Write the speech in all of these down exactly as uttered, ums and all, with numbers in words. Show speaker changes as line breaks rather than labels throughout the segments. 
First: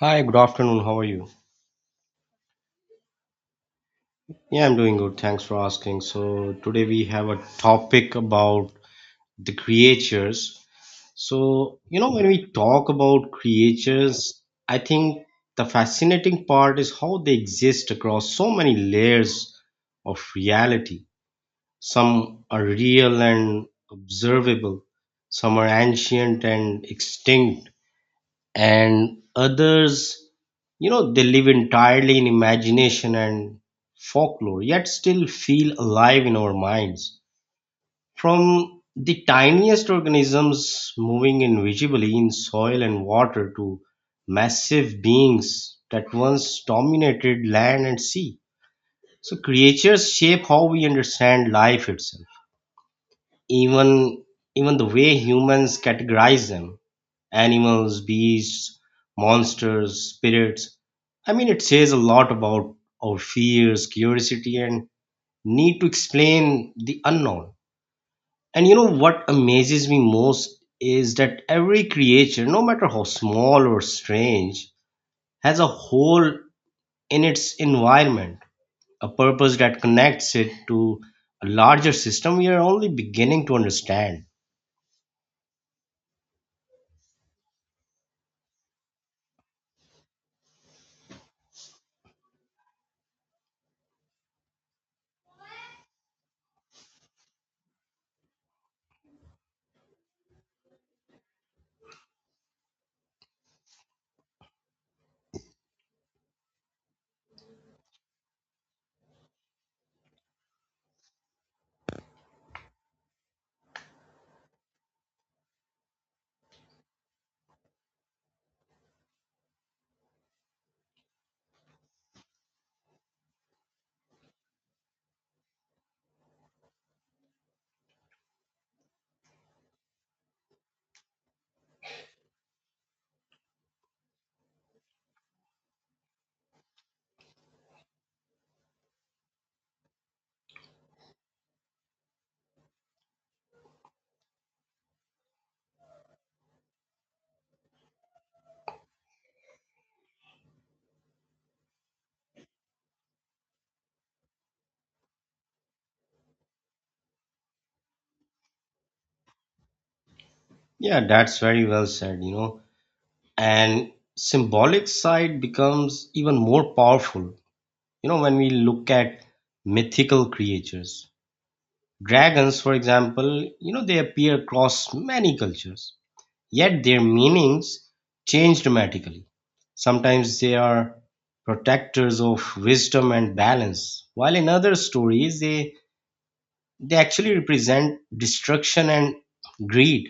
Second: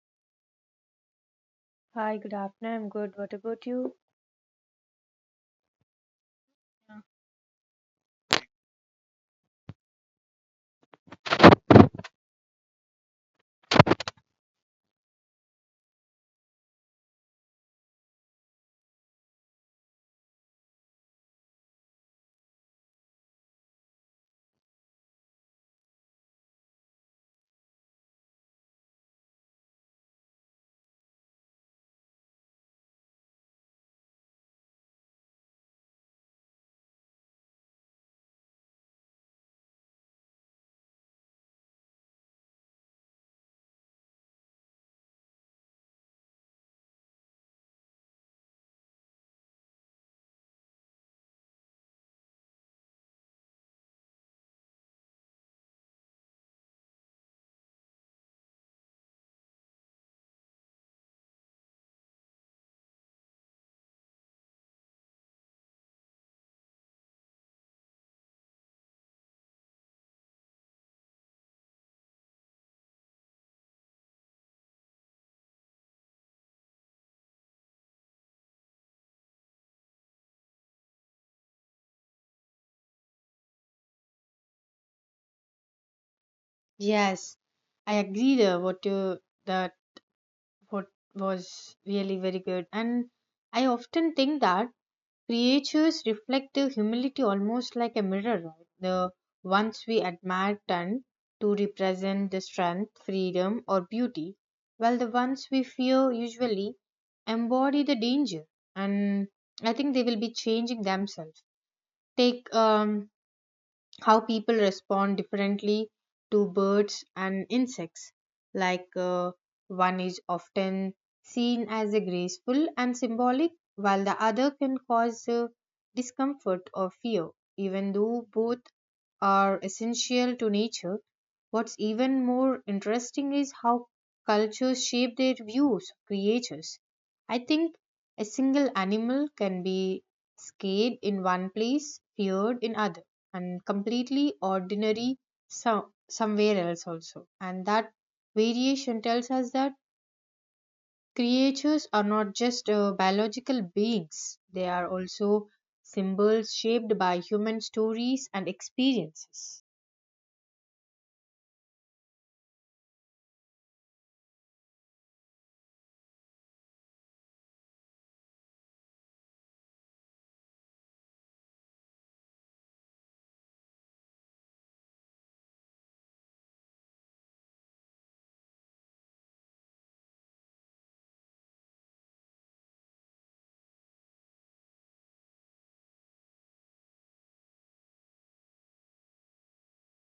Hi, good afternoon. How are you?
Hi, good afternoon. I'm good. What about you?
Yeah, I'm doing good. Thanks for asking. So, today
Yeah.
we have a topic about the creatures. So, you know, when we talk about creatures, I think the fascinating part is how they exist across so many layers of reality. Some are real and observable, some are ancient and extinct, and others you know they live entirely in imagination and folklore, yet still feel alive in our minds, from the tiniest organisms moving invisibly in soil and water to massive beings that once dominated land and sea. So creatures shape how we understand life itself, even even the way humans categorize them: animals, beasts, monsters, spirits. I mean, it says a lot about our fears, curiosity, and need to explain the unknown. And you know what amazes me most is that every creature, no matter how small or strange, has a hole in its environment, a purpose that connects it to a larger system we are only beginning to understand.
Yes, I agreed uh, what you that what was really very good, and I often think that creatures reflective humility almost like a mirror, right? The ones we admire tend to represent the strength, freedom, or beauty, while the ones we fear usually embody the danger. And I think they will be changing themselves. Take um, how people respond differently to birds and insects. Like uh, One is often seen as a graceful and symbolic, while the other can cause uh, discomfort or fear. Even though both are essential to nature, what's even more interesting is how cultures shape their views of creatures. I think a single animal can be scared in one place, feared in other and completely ordinary so- somewhere else also, and that variation tells us that creatures are not just uh, biological beings, they are also symbols shaped by human stories and experiences.
Yeah, that's very well said, you know, and symbolic side becomes even more powerful, you know, when we look at mythical creatures. Dragons, for example, you know, they appear across many cultures, yet their meanings change dramatically. Sometimes they are protectors of wisdom and balance, while in other stories they they actually represent destruction and greed.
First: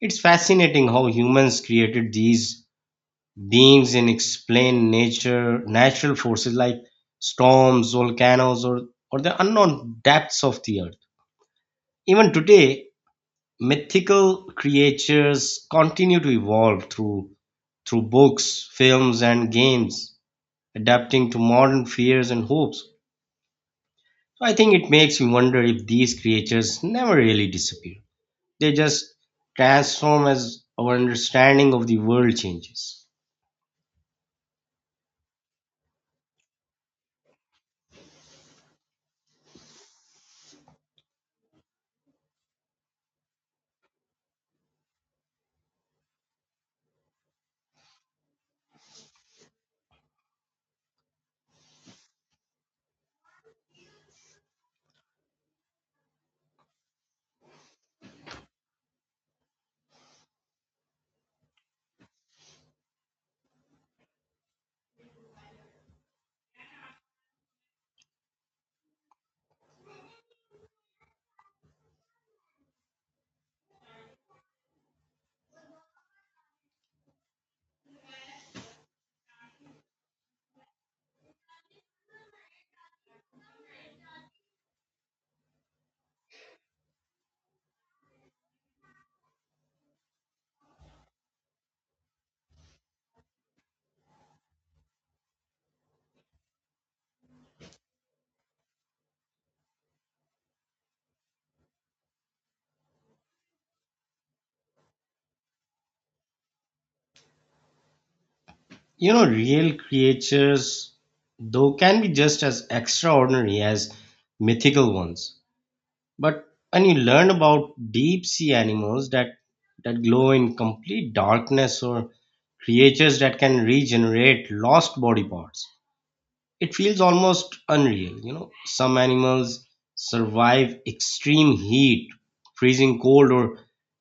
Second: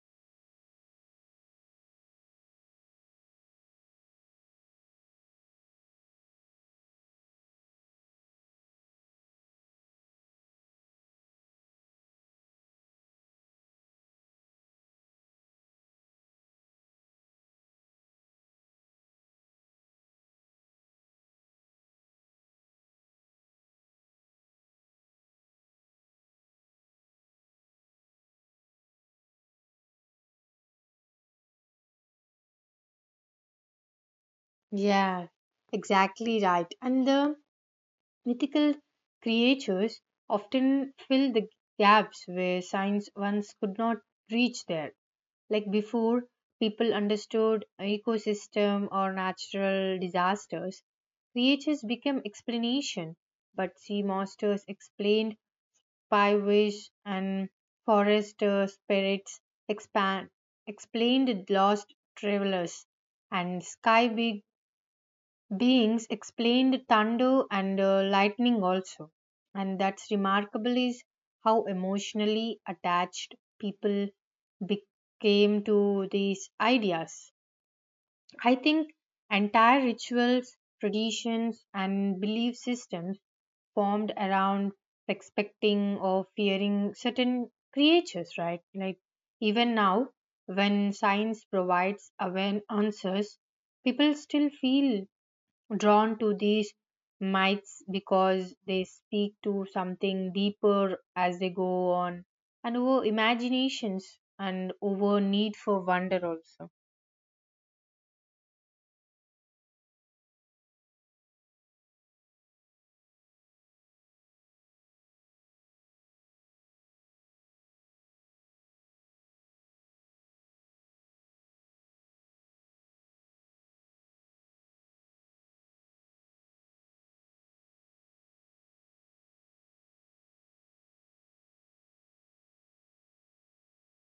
It's fascinating how humans created these beings in explain nature, natural forces like storms, volcanoes, or, or the unknown depths of the earth. Even today, mythical creatures continue to evolve through through books, films, and games, adapting to modern fears and hopes. So I think it makes me wonder if these creatures never really disappear. They just transform as our understanding of the world changes.
Yeah, exactly right. And the mythical creatures often fill the gaps where science once could not reach there. Like before, people understood ecosystem or natural disasters. Creatures became explanation, but sea monsters explained pie, and forest uh, spirits expand, explained lost travelers, and sky big beings explained thunder and uh, lightning also. And that's remarkable is how emotionally attached people became to these ideas. I think entire rituals, traditions, and belief systems formed around expecting or fearing certain creatures, right? Like even now, when science provides awan- answers, people still feel drawn to these myths because they speak to something deeper as they go on, and over imaginations and over need for wonder also.
You know, real creatures, though, can be just as extraordinary as mythical ones. But when you learn about deep sea animals that, that glow in complete darkness, or creatures that can regenerate lost body parts, it feels almost unreal. You know, some animals survive extreme heat, freezing cold, or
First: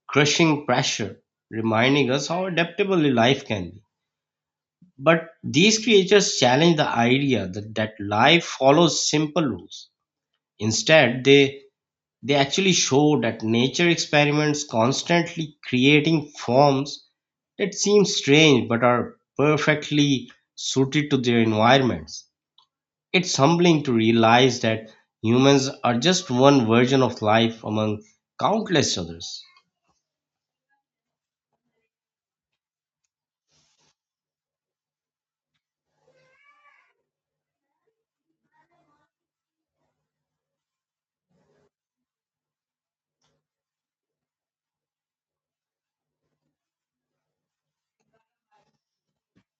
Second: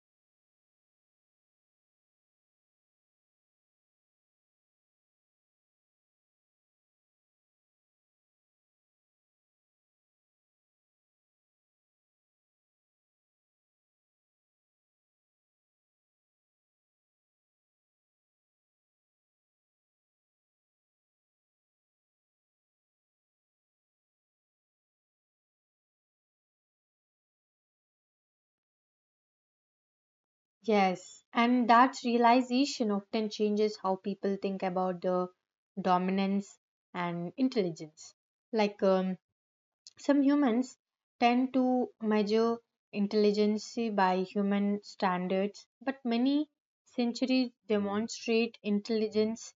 crushing pressure, reminding us how adaptable life can be. But these creatures challenge the idea that, that life follows simple rules. Instead, they, they actually show that nature experiments constantly, creating forms that seem strange but are perfectly suited to their environments. It's humbling to realize that humans are just one version of life among countless others.
Yes, and that realization often changes how people think about the dominance and intelligence. Like um, some humans tend to measure intelligence by human standards, but many centuries demonstrate intelligence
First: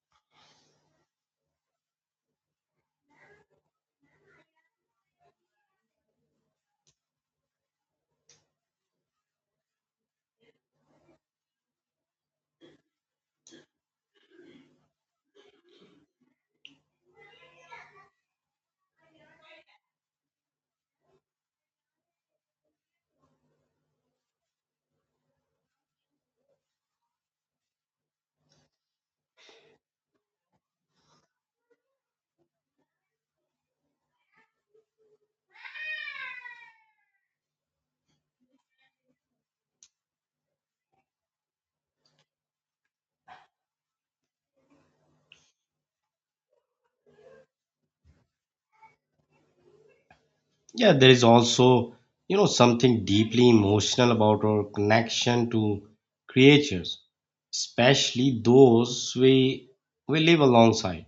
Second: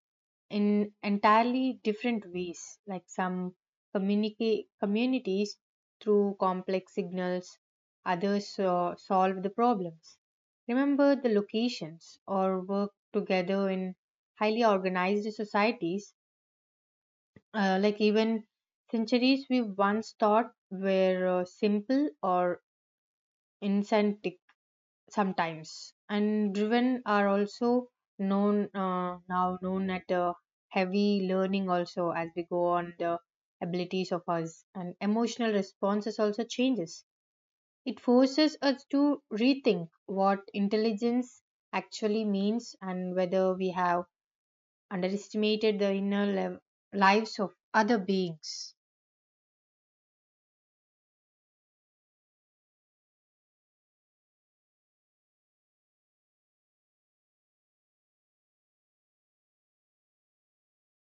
in entirely different ways. Like some communicate communities through complex signals, others uh, solve the problems, remember the locations, or work together in highly organized societies. Uh, like even centuries we once thought were uh, simple or incentric sometimes and driven are also known, uh, now known at uh, heavy learning also. As we go on, the abilities of us and emotional responses also changes. It forces us to rethink what intelligence actually means and whether we have underestimated the inner lev- lives of other beings.
Yeah, there is also, you know, something deeply emotional about our connection to creatures, especially those we we live alongside.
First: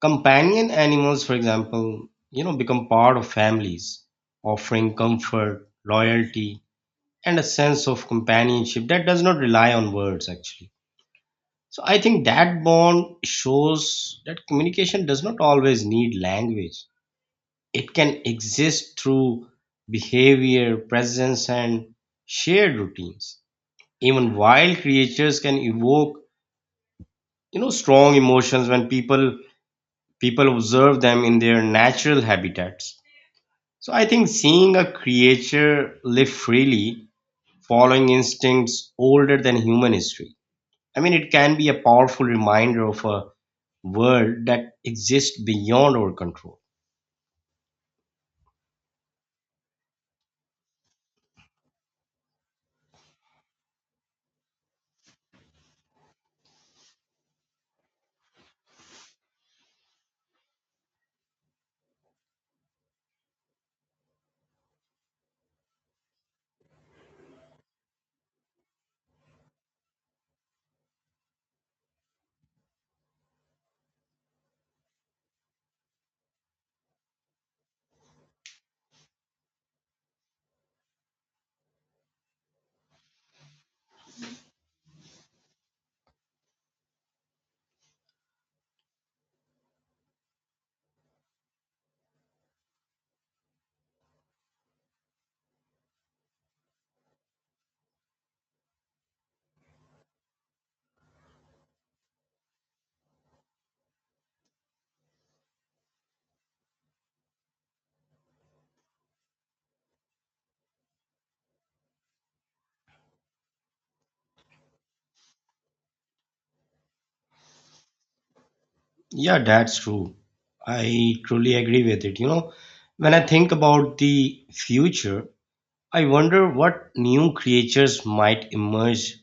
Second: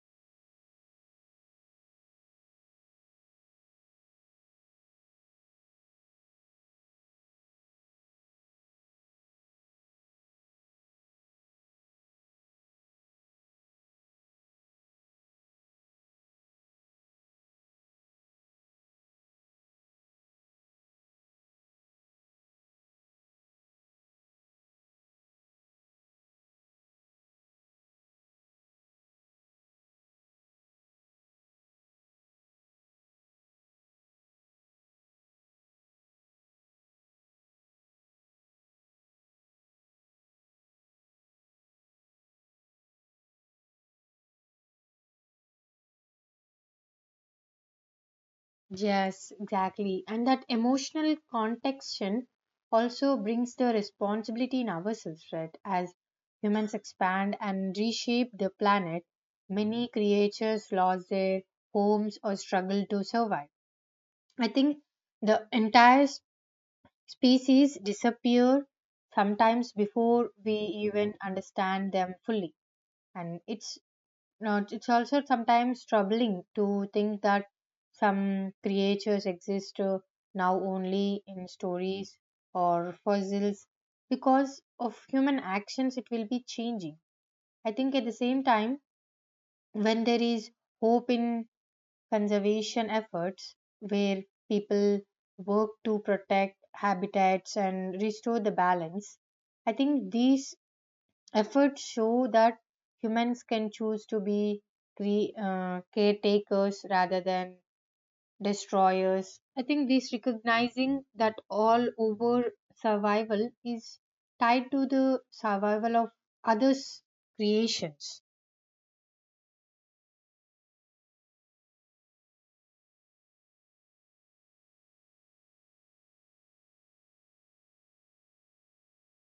Companion animals, for example, you know, become part of families, offering comfort, loyalty, and a sense of companionship that does not rely on words actually. So I think that bond shows that communication does not always need language. It can exist through behavior, presence, and shared routines. Even wild creatures can evoke, you know, strong emotions when people people observe them in their natural habitats. So I think seeing a creature live freely, following instincts older than human history, I mean, it can be a powerful reminder of a world that exists beyond our control.
Yes, exactly. And that emotional contextion also brings the responsibility in ourselves, right? As humans expand and reshape the planet, many creatures lost their homes or struggle to survive. I think the entire s- species disappear sometimes before we even understand them fully. And it's now, it's also sometimes troubling to think that some creatures exist uh, now only in stories or fossils because of human actions, it will be changing. I think at the same time, when there is hope in conservation efforts where people work to protect habitats and restore the balance, I think these efforts show that humans can choose to be cre- uh, caretakers rather than destroyers. I think this, recognizing that all over survival is tied to the survival of others' creations.
Yeah, that's true. I truly agree with it. You know, when I think about the future, I wonder what new creatures might emerge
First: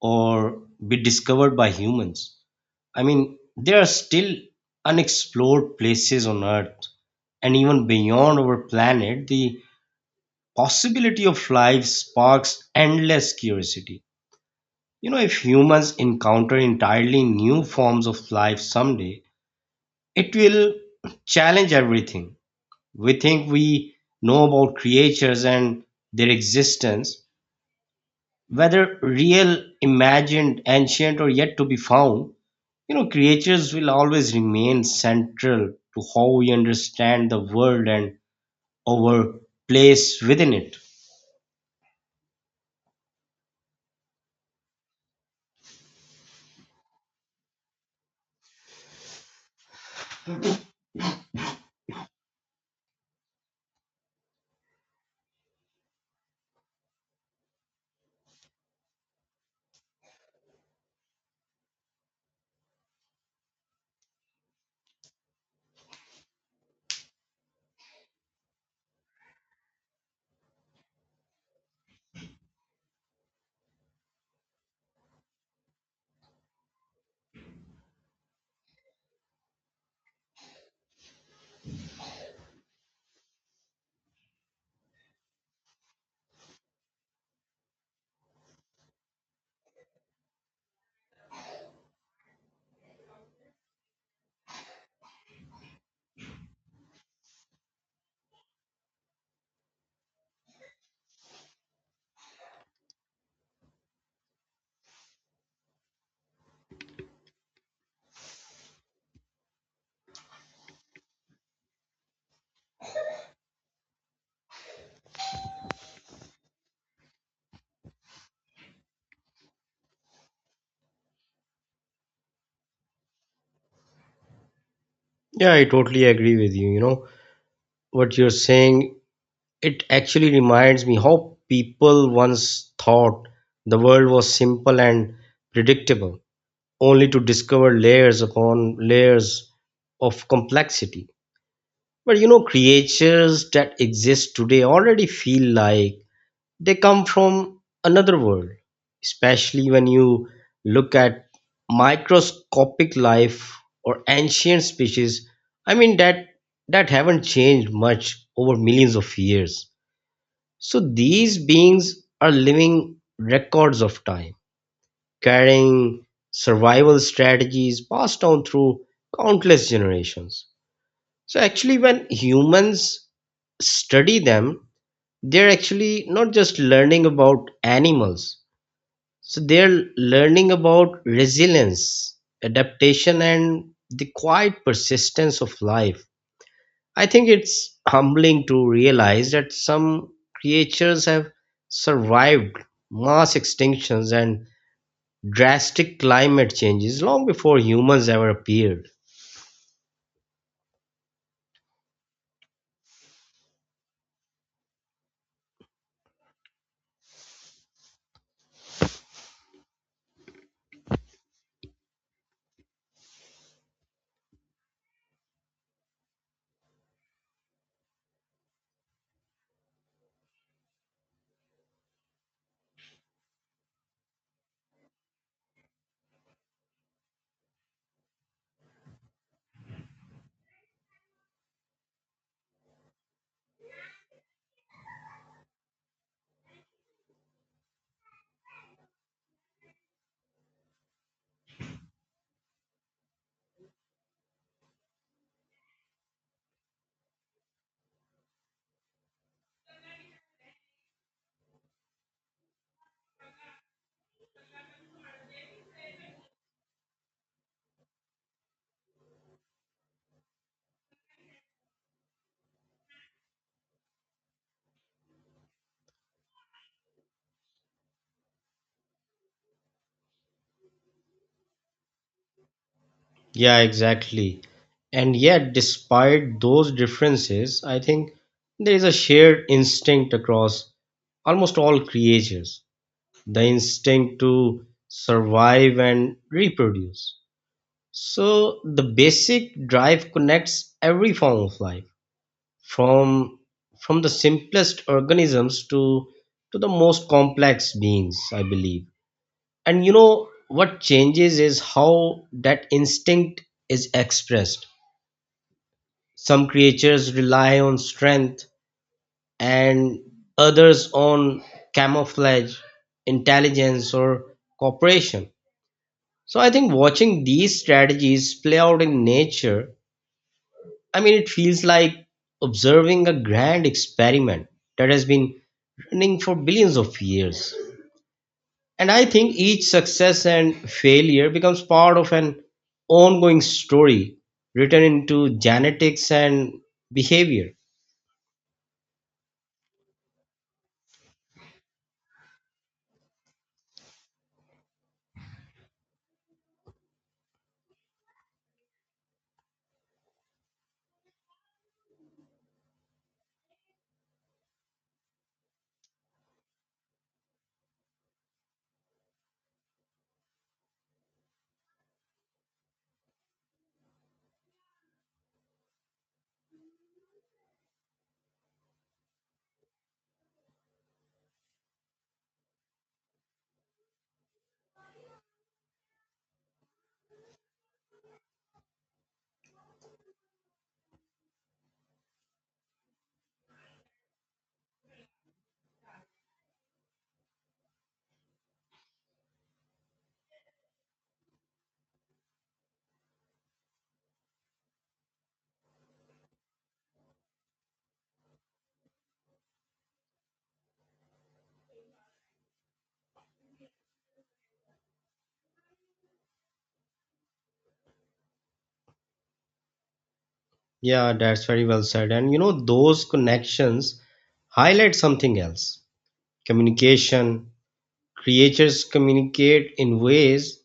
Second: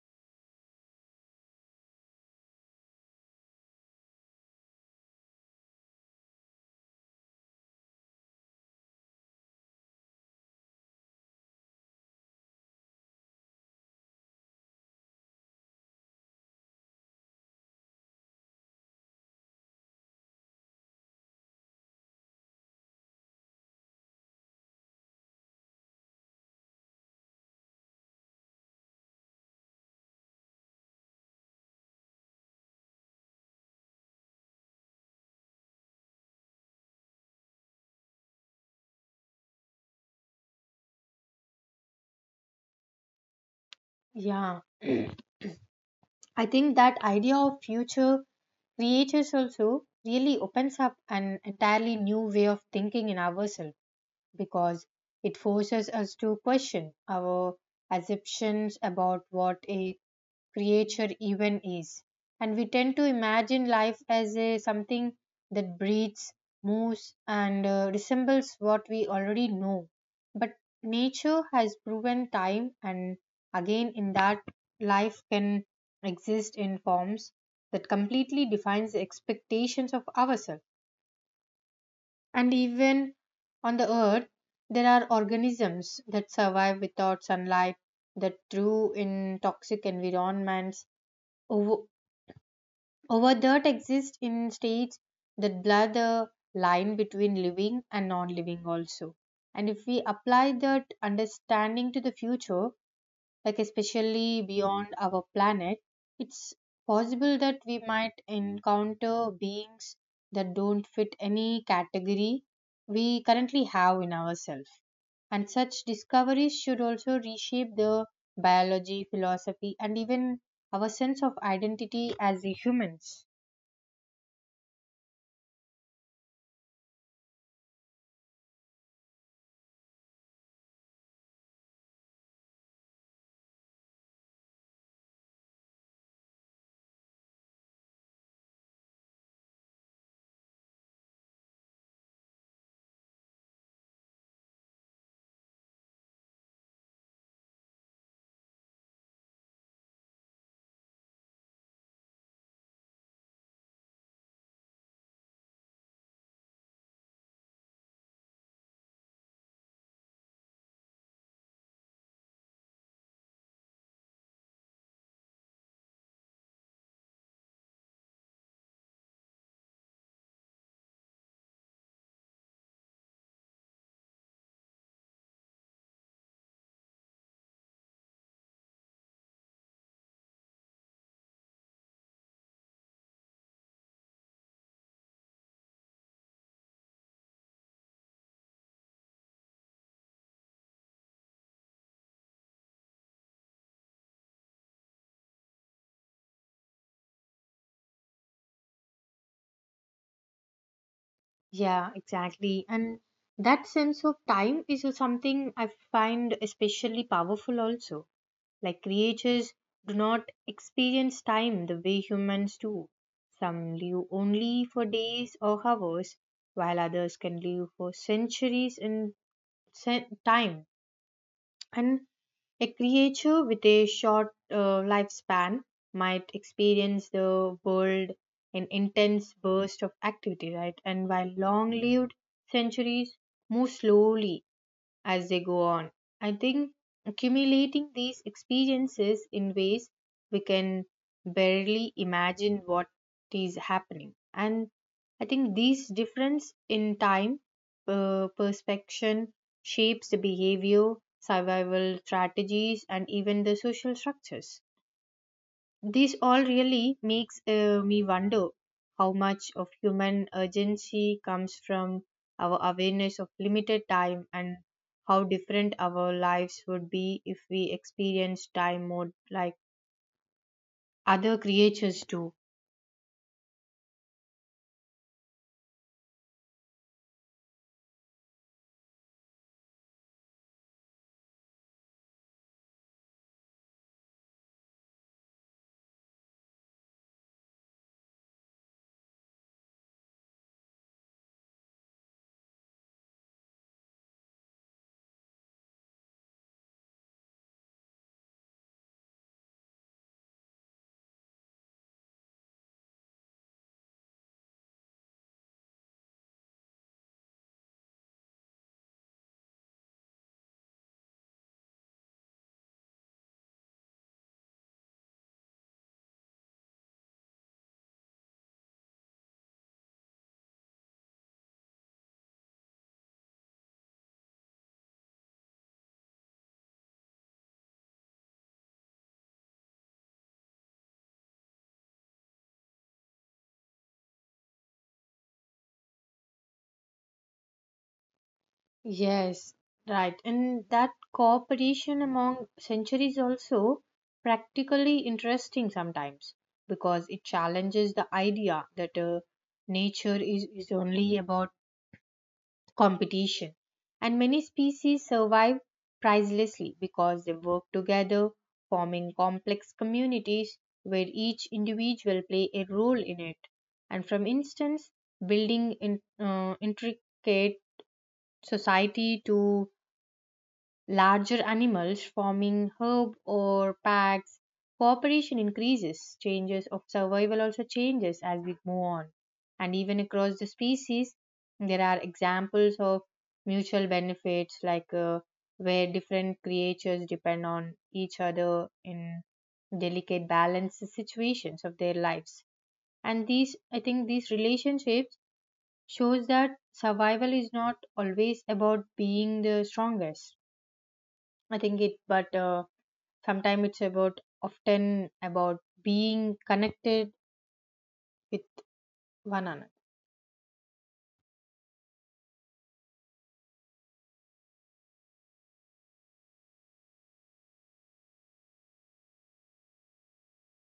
or be discovered by humans. I mean, there are still unexplored places on Earth and even beyond our planet. The possibility of life sparks endless curiosity. You know, if humans encounter entirely new forms of life someday, it will challenge everything we think we know about creatures and their existence, whether real, imagined, ancient, or yet to be found. You know, creatures will always remain central to how we understand the world and our place within it.
Yeah, I think that idea of future creators also really opens up an entirely new way of thinking in ourselves, because it forces us to question our assumptions about what a creature even is. And we tend to imagine life as a something that breathes, moves, and uh, resembles what we already know. But nature has proven time and again in that life can exist in forms that completely defines the expectations of ourselves. And even on the earth, there are organisms that survive without sunlight, that through in toxic environments, over, over that exist in states that blur the line between living and non living also. And if we apply that understanding to the future, like especially beyond our planet, it's possible that we might encounter beings that don't fit any category we currently have in ourselves. And such discoveries should also reshape the biology, philosophy, and even our sense of identity as the humans.
Yeah, I totally agree with you. You know, what you're saying, it actually reminds me how people once thought the world was simple and predictable, only to discover layers upon layers of complexity. But you know, creatures that exist today already feel like they come from another world, especially when you look at microscopic life or ancient species. I mean that that haven't changed much over millions of years. So these beings are living records of time, carrying survival strategies passed down through countless generations. So, actually, when humans study them, they're actually not just learning about animals, so they're learning about resilience, adaptation, and the quiet persistence of life. I think it's humbling to realize that some creatures have survived mass extinctions and drastic climate changes long before humans ever appeared.
Yeah, exactly. And that sense of time is something I find especially powerful also. Like creatures do not experience time the way humans do. Some live only for days or hours, while others can live for centuries in sen- time. And a creature with a short uh, lifespan might experience the world in intense bursts of activity, right? And while long lived centuries move slowly as they go on. I think accumulating these experiences in ways we can barely imagine what is happening. And I think these difference in time, uh, perspection shapes the behavior, survival strategies, and even the social structures. This all really makes uh, me wonder how much of human urgency comes from our awareness of limited time and how different our lives would be if we experience time more like other creatures do.
Yeah, exactly. And yet, despite those differences, I think there is a shared instinct across almost all creatures, the instinct to survive and reproduce. So, the basic drive connects every form of life from from the simplest organisms to to the most complex beings, I believe. And you know what changes is how that instinct is expressed. Some creatures rely on strength, and others on camouflage, intelligence, or cooperation. So I think watching these strategies play out in nature, I mean, it feels like observing a grand experiment that has been running for billions of years. And I think each success and failure becomes part of an ongoing story, written into genetics and behavior.
Yes, right. And that cooperation among centuries also practically interesting sometimes, because it challenges the idea that uh, nature is, is only about competition, and many species survive pricelessly because they work together, forming complex communities where each individual play a role in it. And from instance, building in, uh, intricate society to larger animals forming herd or packs. Cooperation increases, changes of survival also changes as we move on. And even across the species, there are examples of mutual benefits, like uh, where different creatures depend on each other in delicate balance situations of their lives. And these, I think these relationships shows that survival is not always about being the strongest. I think it, but uh, sometimes it's about, often about being connected with one another.
Yeah, that's very well said. And you know, those connections highlight something else: communication. Creatures communicate in ways,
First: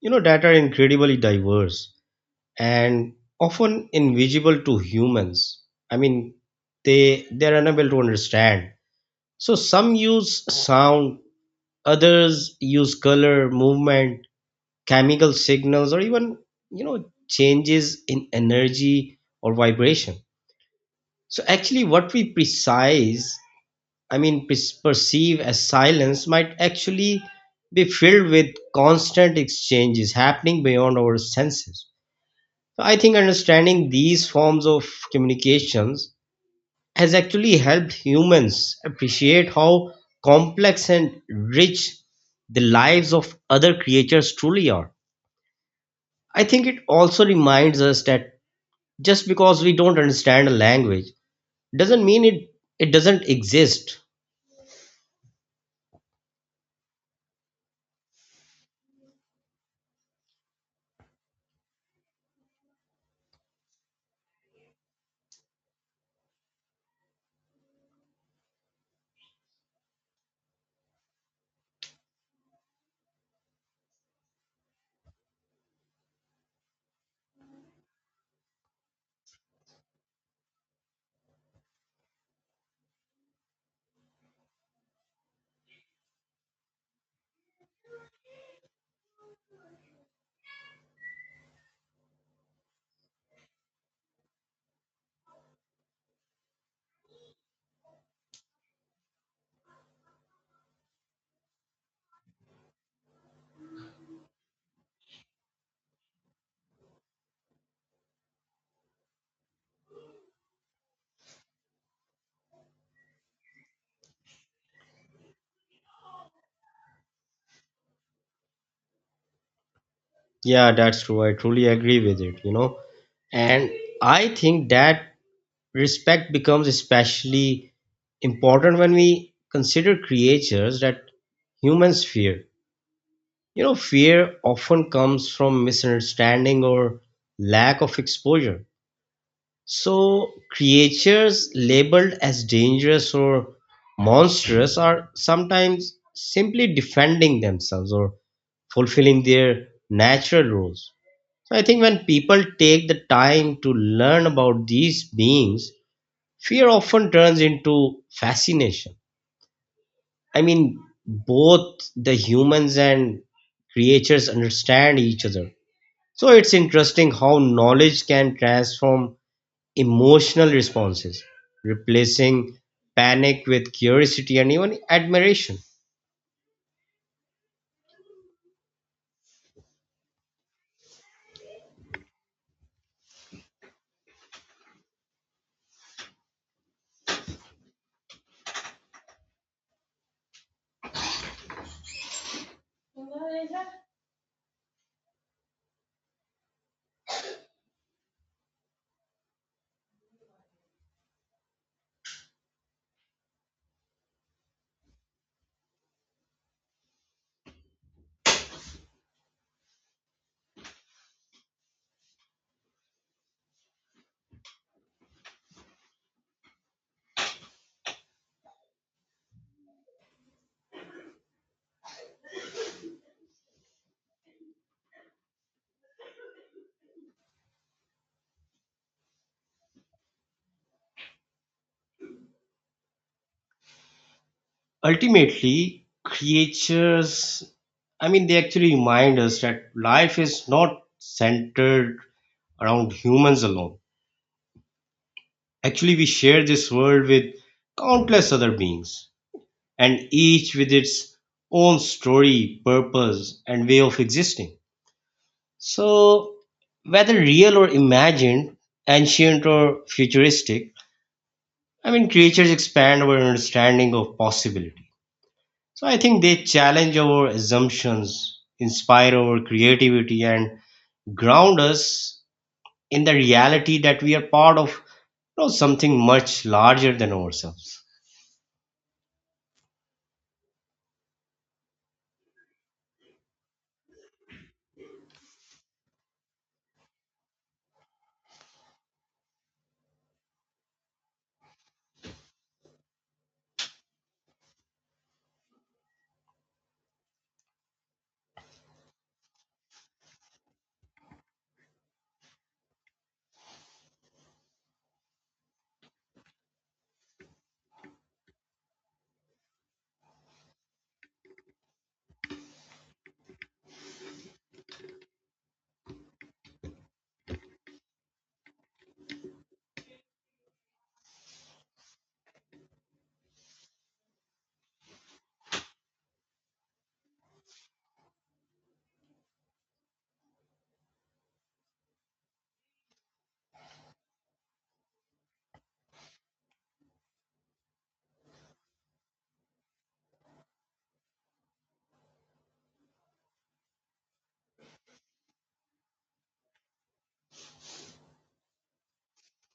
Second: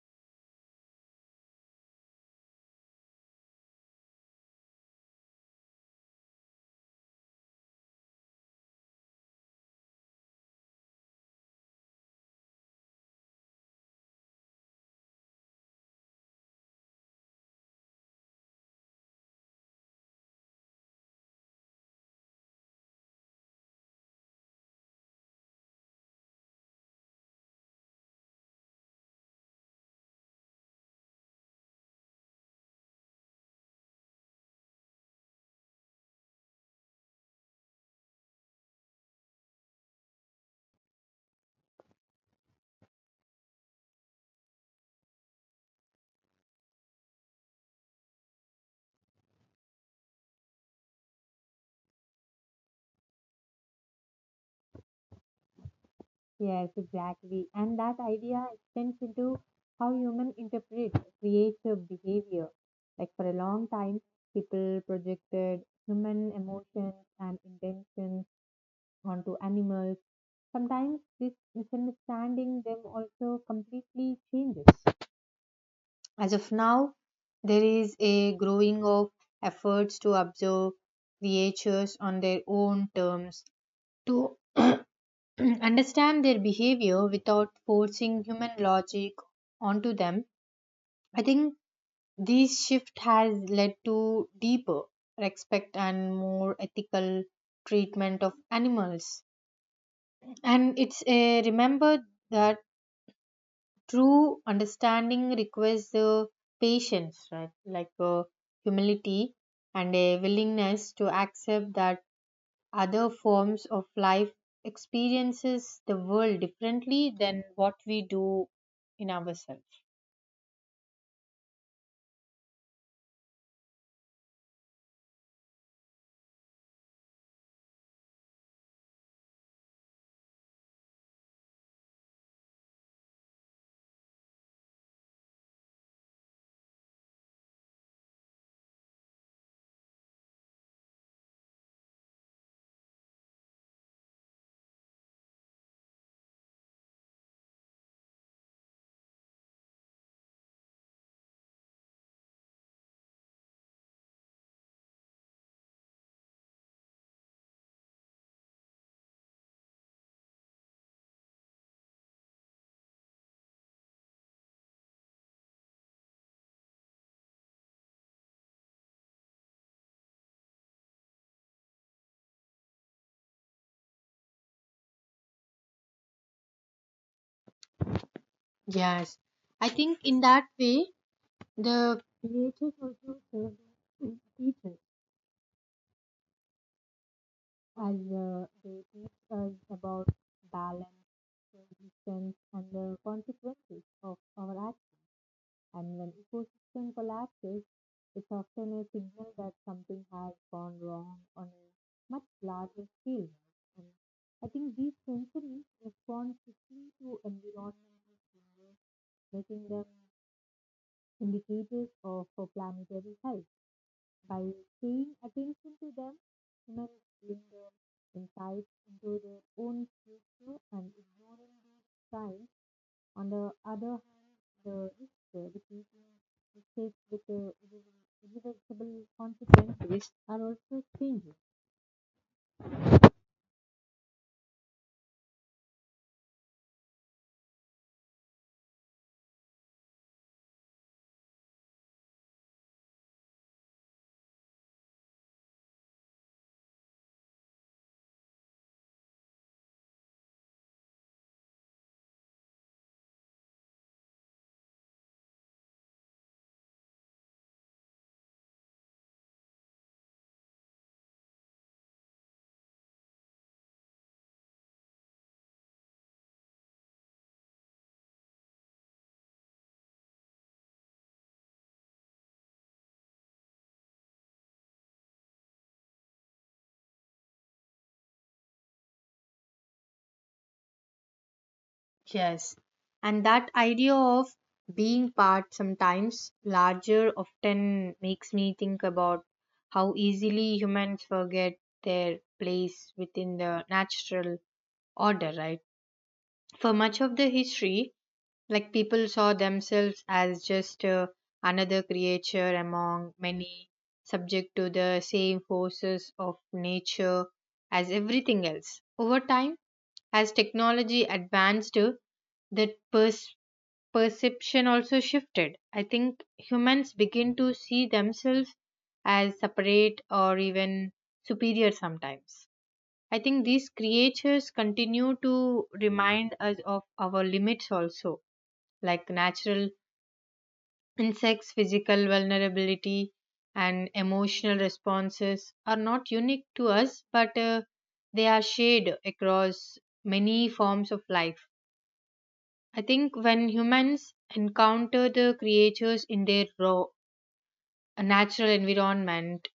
you know, that are incredibly diverse and often invisible to humans. I mean, they they're unable to understand. So some use sound. Others use color, movement, chemical signals, or even, you know, changes in energy or vibration. So actually, what we precise, I mean, pers- perceive as silence might actually be filled with constant exchanges happening beyond our senses. So I think understanding these forms of communications has actually helped humans appreciate how complex and rich the lives of other creatures truly are. I think it also reminds us that just because we don't understand a language doesn't mean it it doesn't exist.
Yes, exactly. And that idea extends into how humans interpret creative behavior. Like for a long time, people projected human emotions and intentions onto animals. Sometimes this misunderstanding them also completely changes. As of now, there is a growing of efforts to observe creatures on their own terms, to understand their behavior without forcing human logic onto them. I think this shift has led to deeper respect and more ethical treatment of animals. And it's a remember that true understanding requires uh, patience, right? Like uh, humility, and a willingness to accept that other forms of life experiences the world differently than what we do in ourselves.
Yeah, that's true. I truly agree with it, you know. And I think that respect becomes especially important when we consider creatures that humans fear. You know, fear often comes from misunderstanding or lack of exposure. So, creatures labeled as dangerous or monstrous are sometimes simply defending themselves or fulfilling their natural roles. So, I think when people take the time to learn about these beings, fear often turns into fascination. I mean, both the humans and creatures understand each other. So it's interesting how knowledge can transform emotional responses, replacing panic with curiosity and even admiration.
Yes, I think in that way, the creators also serve as teachers, as uh, they teach us about balance, resistance, and the consequences of our actions. And when ecosystem collapses, it's often a signal that something has gone wrong on a much larger scale. And I think these sensories respond quickly to environmental changes, making them indicators of for planetary health. By paying attention to them, humans gain the insights into their own future, and ignoring these signs on the other hand, the risk repeating mistakes with uh, irre- irreversible consequences are also changing.
Ultimately, creatures, I mean, they actually remind us that life is not centered around humans alone. Actually, we share this world with countless other beings, and each with its own story, purpose, and way of existing. So, whether real or imagined, ancient or futuristic, I mean, creatures expand our understanding of possibility. So, I think they challenge our assumptions, inspire our creativity, and ground us in the reality that we are part of, you know, something much larger than ourselves.
Yes. And that idea of being part sometimes larger often makes me think about how easily humans forget their place within the natural order, right? For much of the history, like people saw themselves as just uh, another creature among many, subject to the same forces of nature as everything else. Over time, as technology advanced, uh, that pers- perception also shifted. I think humans begin to see themselves as separate or even superior sometimes. I think these creatures continue to remind us of our limits also, like natural insects, physical vulnerability, and emotional responses are not unique to us, but uh, they are shared across many forms of life. I think when humans encounter the creatures in their raw, natural environment,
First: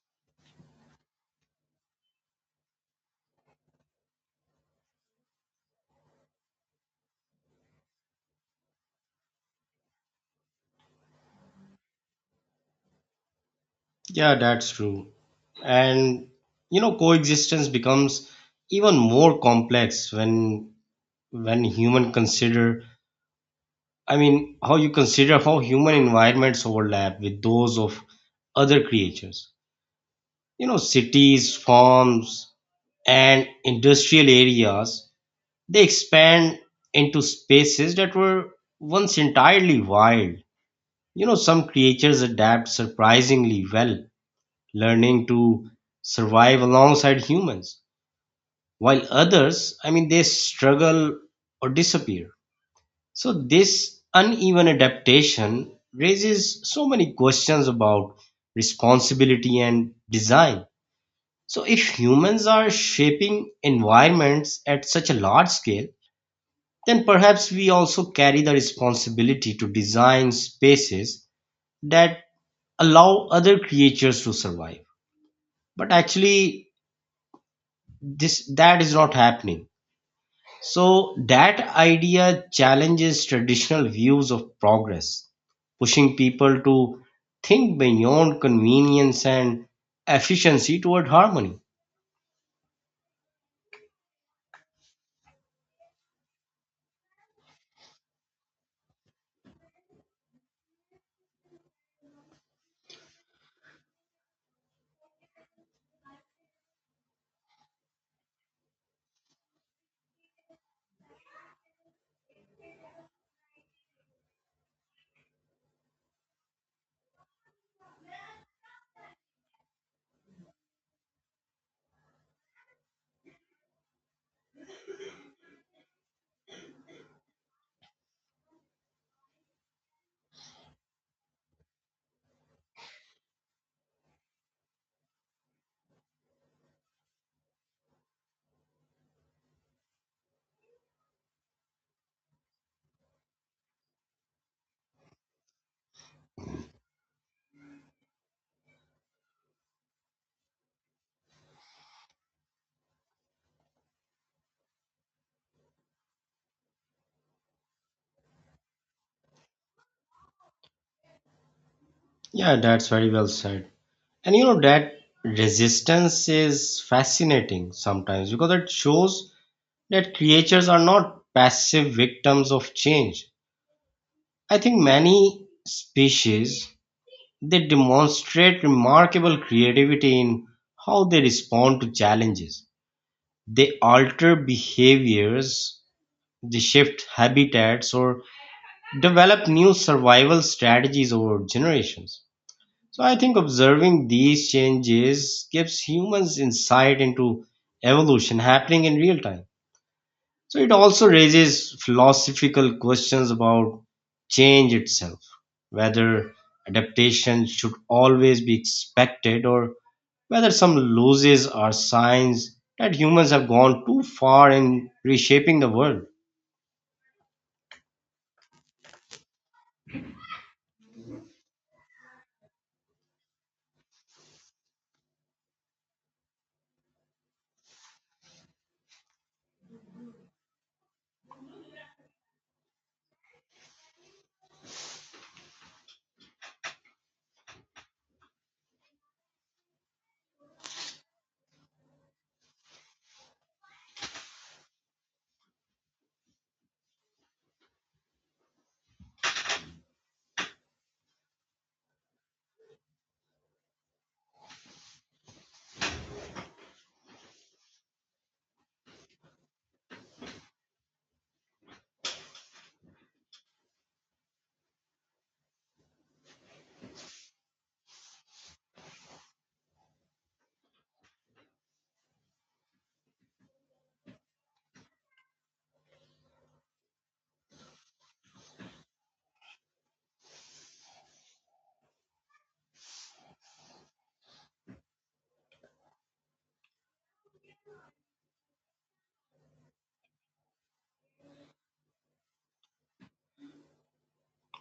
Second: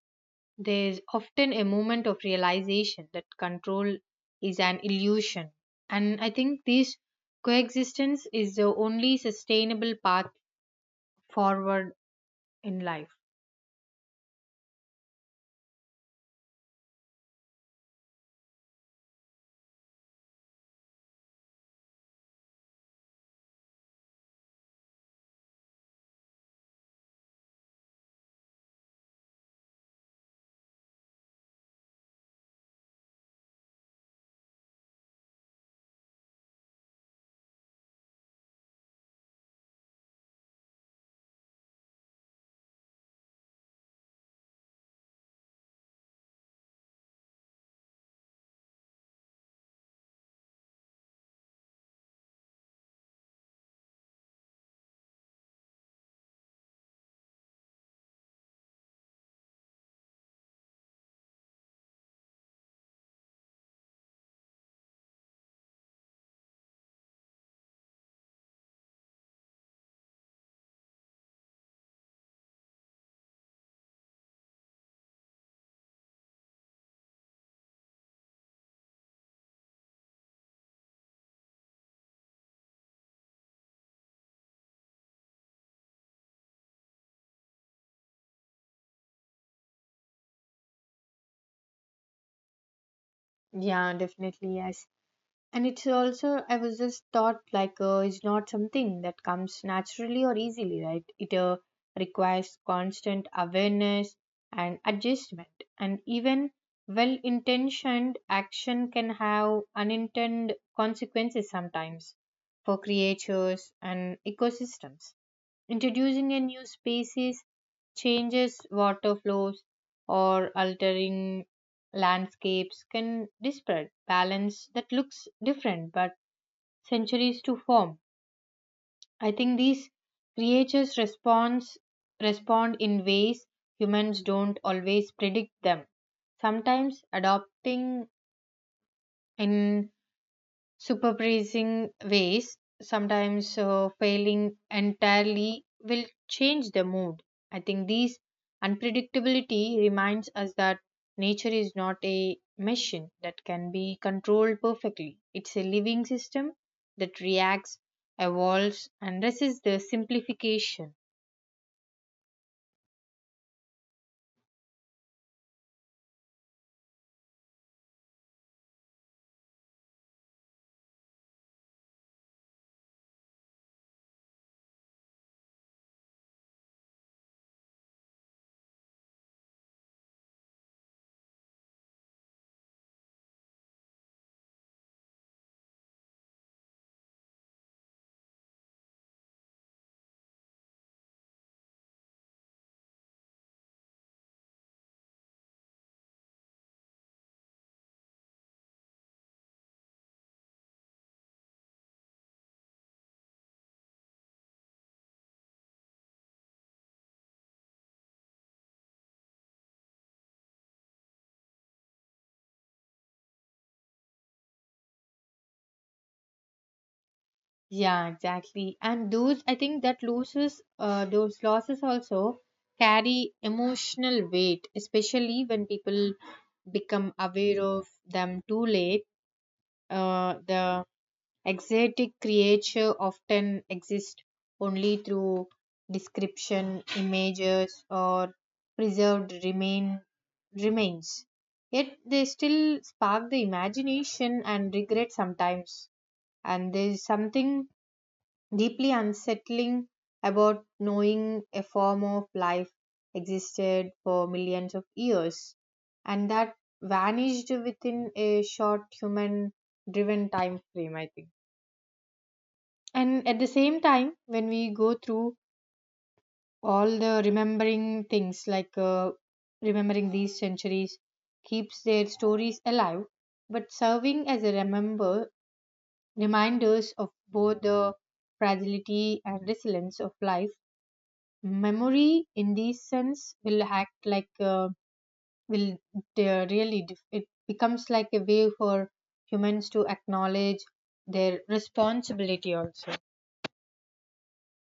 there is often a moment of realization that control is an illusion. And I think this coexistence is the only sustainable path forward in life.
Yeah, that's true. And, you know, coexistence becomes even more complex when when human consider, I mean, how you consider how human environments overlap with those of other creatures. You know, cities, farms, and industrial areas, they expand into spaces that were once entirely wild. You know, some creatures adapt surprisingly well, learning to survive alongside humans, while others, I mean, they struggle or disappear. So this uneven adaptation raises so many questions about responsibility and design. So if humans are shaping environments at such a large scale, then perhaps we also carry the responsibility to design spaces that allow other creatures to survive. But actually this that is not happening. So that idea challenges traditional views of progress, pushing people to think beyond convenience and efficiency toward harmony.
Yeah, definitely, yes. And it's also, I was just thought like uh, it's not something that comes naturally or easily, right? It uh, requires constant awareness and adjustment. And even well intentioned action can have unintended consequences sometimes for creatures and ecosystems. Introducing a new species, changes water flows, or altering landscapes can disparate balance that looks different but centuries to form. I think these creatures responds respond in ways humans don't always predict them. Sometimes adopting in supervising ways, sometimes uh, failing entirely, will change the mood. I think these unpredictability reminds us that nature is not a machine that can be controlled perfectly. It's a living system that reacts, evolves, and resists the simplification.
Yeah, that's very well said. And you know, that resistance is fascinating sometimes because it shows that creatures are not passive victims of change. I think many species they demonstrate remarkable creativity in how they respond to challenges. They alter behaviors, they shift habitats, or develop new survival strategies over generations. So I think observing these changes gives humans insight into evolution happening in real time. So it also raises philosophical questions about change itself, whether adaptation should always be expected, or whether some losses are signs that humans have gone too far in reshaping the world.
Yeah, exactly. And those, I think that losses, uh, those losses also carry emotional weight, especially when people become aware of them too late. Uh, the exotic creature often exists only through description, images, or preserved remain remains. Yet they still spark the imagination and regret sometimes. And there's something deeply unsettling about knowing a form of life existed for millions of years and that vanished within a short human driven time frame, I think. And at the same time, when we go through all the remembering things, like uh, remembering these centuries keeps their stories alive, but serving as a remember reminders of both the fragility and resilience of life. Memory in this sense will act like, uh, will uh, really dif- it becomes like a way for humans to acknowledge their responsibility also.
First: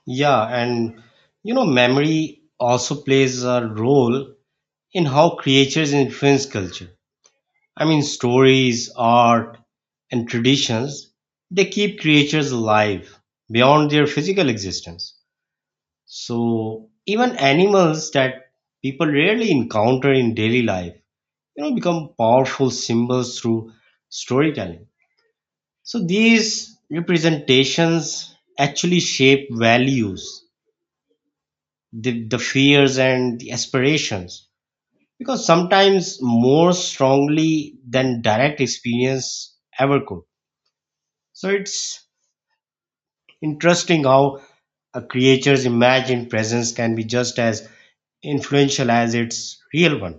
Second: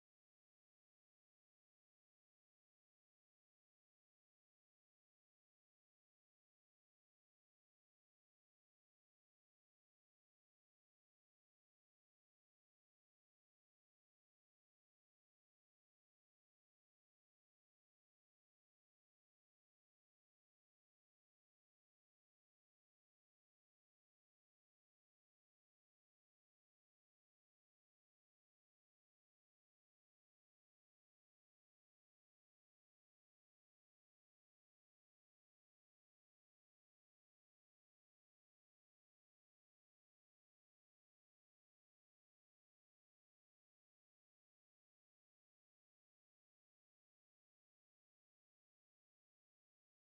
Yeah, and you know, memory also plays a role in how creatures influence culture. I mean, stories, art, and traditions, they keep creatures alive beyond their physical existence. So, even animals that people rarely encounter in daily life, you know, become powerful symbols through storytelling. So these representations actually shape values, the, the fears and the aspirations, because sometimes more strongly than direct experience ever could. So it's interesting how a creature's imagined presence can be just as influential as its real one,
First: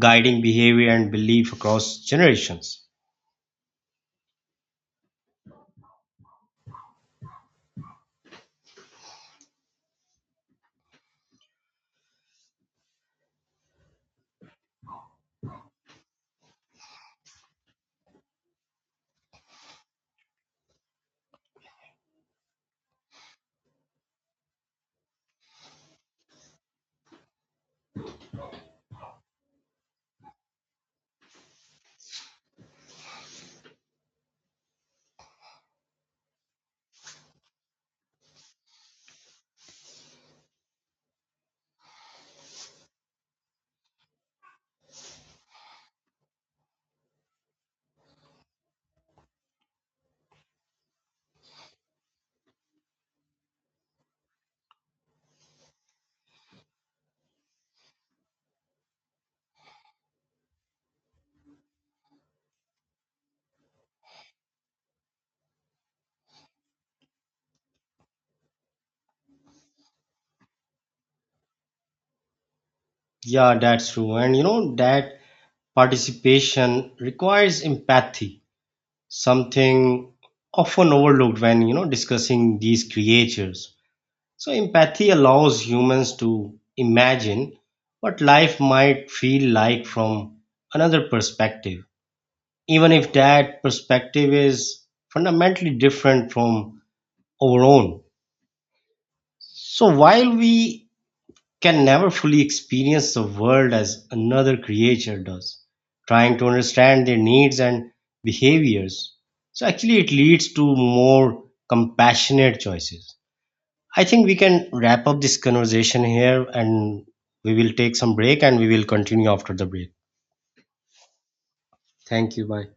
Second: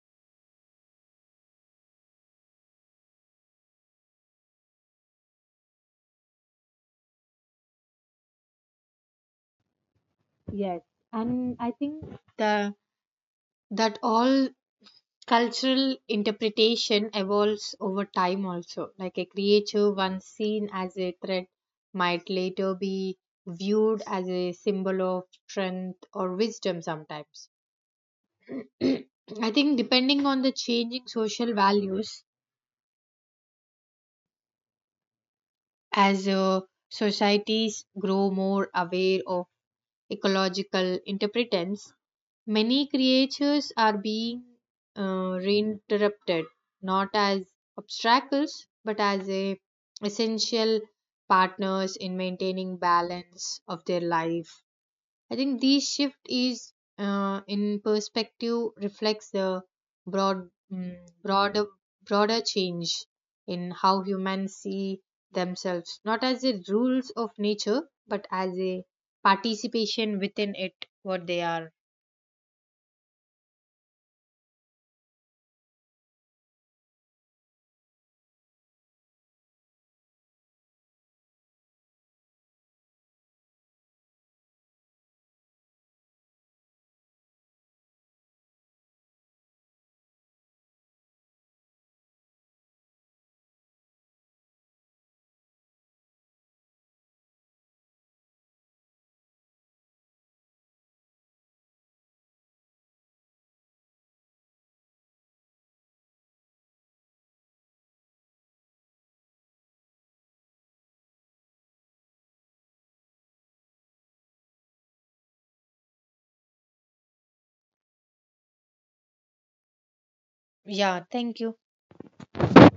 guiding behavior and belief across generations.
Yes, and I think the that all cultural interpretation evolves over time also, like a creature once seen as a threat might later be viewed as a symbol of strength or wisdom sometimes. I think depending on the changing social values, as uh, societies grow more aware of ecological interpretance, many creatures are being uh, reinterpreted not as obstacles but as a essential partners in maintaining balance of their life. I think this shift is uh, in perspective reflects the broad, mm, broader, broader change in how humans see themselves, not as the rules of nature, but as a participation within it, what they are.
Yeah, that's true. And you know, that participation requires empathy, something often overlooked when, you know, discussing these creatures. So empathy allows humans to imagine what life might feel like from another perspective, even if that perspective is fundamentally different from our own. So while we can never fully experience the world as another creature does, trying to understand their needs and behaviors, so, actually, it leads to more compassionate choices. I think we can wrap up this conversation here, and we will take some break and we will continue after the break.
Yeah, thank you.
Thank you. Bye.